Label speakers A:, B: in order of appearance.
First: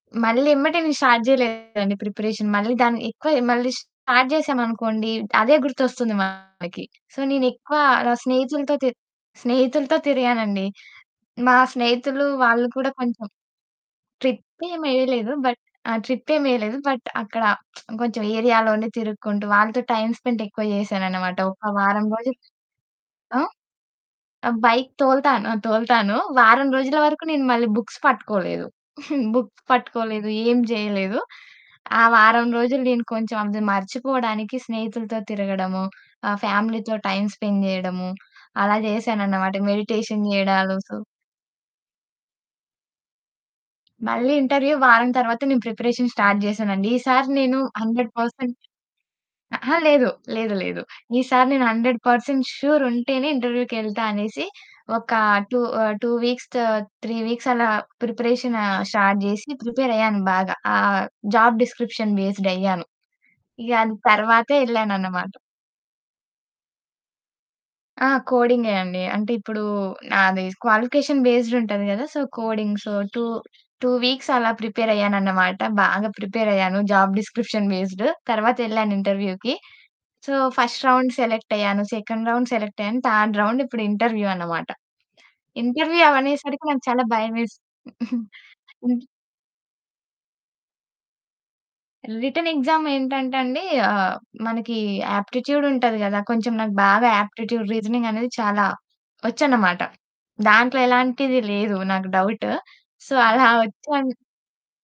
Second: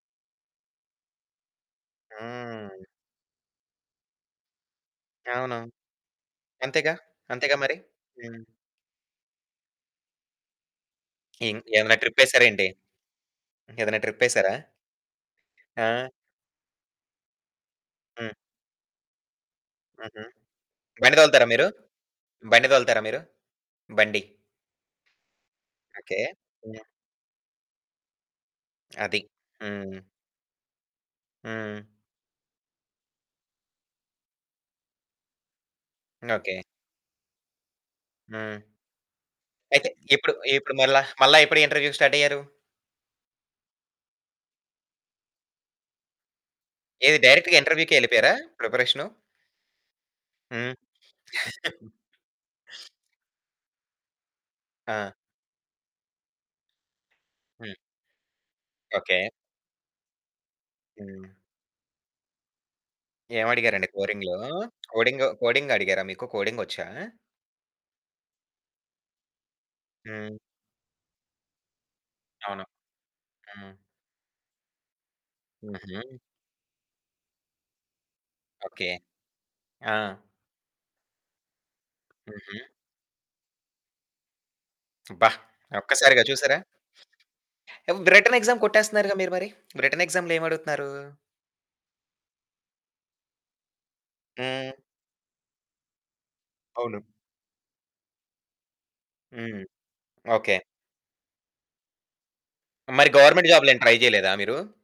A: మళ్ళీ ఎమ్మటే నేను స్టార్ట్ జేయలేదండి ప్రిపరేషన్. మళ్ళీ
B: హ్మ్.
A: దాని ఎక్కువ మళ్ళీ స్టార్ట్ జేసామనుకోండి అదే
B: అవును.
A: గుర్తొస్తుంది మనకి.
B: అంతేగా.
A: సో
B: అంతేగా మరి.
A: నేనెక్కువ ర
B: హ్మ్.
A: స్నేహితులతో తి స్నేహితులతో తిరిగాను అండి. మా
B: కిం ఏమన్నా
A: స్నేహితులు
B: ట్రిప్పేసారా
A: వాళ్ళు
B: ఏంటి?
A: కూడా కొంచెం
B: ఏదైనా ట్రిప్పేసారా?
A: ట్రిప్పేమెయ్యలేదు. బట్
B: ఆ!
A: ఆ! ట్రిప్పేమెయ్యలేదు. బట్ అక్కడ కొంచెం
B: హ్మ్.
A: ఏరియాలోనే తిరుక్కుంటూ వాళ్ళతో టైమ్
B: హుహు.
A: స్పెండ్ ఎక్కువ
B: బండి
A: జేశానన్నమాట.
B: తోలుతారా మీరు?
A: ఒక వారం రోజులు.
B: బండి తోలుతారా మీరు?
A: ఆ?
B: బండి?
A: బైక్ తోలుతాను, తోలుతాను.
B: ఓకే.
A: వారం రోజుల వరకు నేను మళ్ళీ బుక్స్ పట్టుకోలేదు.
B: అది.
A: బుక్స్
B: హ్మ్.
A: పట్టుకోలేదు. ఏం జేయలేదు.
B: హ్మ్.
A: ఆ వారం రోజులు నేను కొంచెం అది మర్చిపోవడానికి స్నేహితులతో తిరగడము, ఆహ్,
B: ఓకే.
A: ఫ్యామిలీతో టైమ్ స్పెండ్ జేయడము
B: హ్మ్.
A: అలా జేశానన్నమాట.
B: అయితే
A: మెడిటేషన్
B: ఎప్పుడు
A: జేయడాలు.
B: ఇప్పుడు
A: సో
B: మళ్ళా మళ్ళా ఎప్పుడు ఇంటర్వ్యూ స్టార్ట్ అయ్యారు?
A: మళ్ళీ ఇంటర్వ్యూ వారం తరువాత నేను ప్రిపరేషన్ స్టార్ట్ చేశానండి.
B: ఏది?
A: ఈసారి నేను
B: డైరెక్ట్‌గా ఇంటర్వ్యూకే
A: హండ్రెడ్
B: యెళ్ళిపోయారా?
A: పర్సెంట్
B: ప్రిపరేషను
A: అహా! లేదు, లేదు,
B: హ్మ్.
A: లేదు. ఈసారి నేను హండ్రెడ్ పర్సెంట్ ష్యూర్ ఉంటేనే ఇంటర్వ్యూకెళ్తా అనేసి
B: ఆ!
A: ఒక 2 ఆహ్, 2 వీక్స్, 3 వీక్స్ అలా
B: హ్మ్.
A: Preparation start
B: okay.
A: జేసి ప్రిపేరయ్యాను. బాగా ఆ
B: హ్మ్.
A: జాబ్ డిస్క్రిప్షన్ బేస్డ్ అయ్యాను. ఇగ
B: ఏమడిగారండి
A: అది
B: కోడింగ్‌లో?
A: తరువాతే
B: కోడింగ్
A: యెళ్ళానన్నమాట.
B: కోడింగడిగారా? మీకు కోడింగొచ్చా?
A: ఆ! కోడింగే అండి. అంటే ఇప్పుడు
B: హ్మ్.
A: నాది క్వాలిఫికేషన్ బేస్డ్ ఉంటది గదా! సో
B: అవును.
A: కోడింగ్. టూ
B: హ్మ్.
A: టూ వీక్స్ అలా ప్రిపేర్ అయ్యాను అన్నమాట. బాగా
B: హుహు.
A: ప్రిపేర్ అయ్యాను. Job description based
B: okay.
A: తరువాతెళ్ళాను ఇంటర్వ్యూకి.
B: ఆ!
A: సో, ఫస్ట్ రౌండ్ సెలెక్ట్ అయ్యాను. సెకండ్ రౌండ్
B: హుహు.
A: సెలెక్ట్ అయ్యాను. థర్డ్ రౌండ్ ఇప్పుడు ఇంటర్వ్యూ అన్నమాట.
B: అబ్బా!
A: ఇంటర్వ్యూ
B: ఒక్కసారిగా చూసారా?
A: అవనేసరికి నాకు చాలా భయమేసింది.
B: వ్రిటెన్ ఎగ్సామ్
A: హ్మ్.
B: కొట్టేస్తున్నారుగా మీరు మరి. వ్రిటెన్ ఎగ్సామ్‌లో ఏమడుగుతున్నారు?
A: రిటెన్ ఎక్సామ్ ఏంటంటే అండి ఆహ్,
B: హ్మ్.
A: మనకి ఆప్టిట్యూడ్ ఉంటది గదా! కొంచెం నాకు
B: అవును.
A: బాగా ఆప్టిట్యూడ్, రీజనింగ్ అనేది చాలా
B: హ్మ్.
A: వచ్చన్నమాట.
B: ఓకే.
A: దాంట్లో ఎలాంటిది లేదు నాకు డౌట్.
B: మరి
A: సో అలా
B: గవర్నమెంట్ జాబ్లు ఏం ట్రై
A: వచ్చాను
B: జేయలేదా మీరు?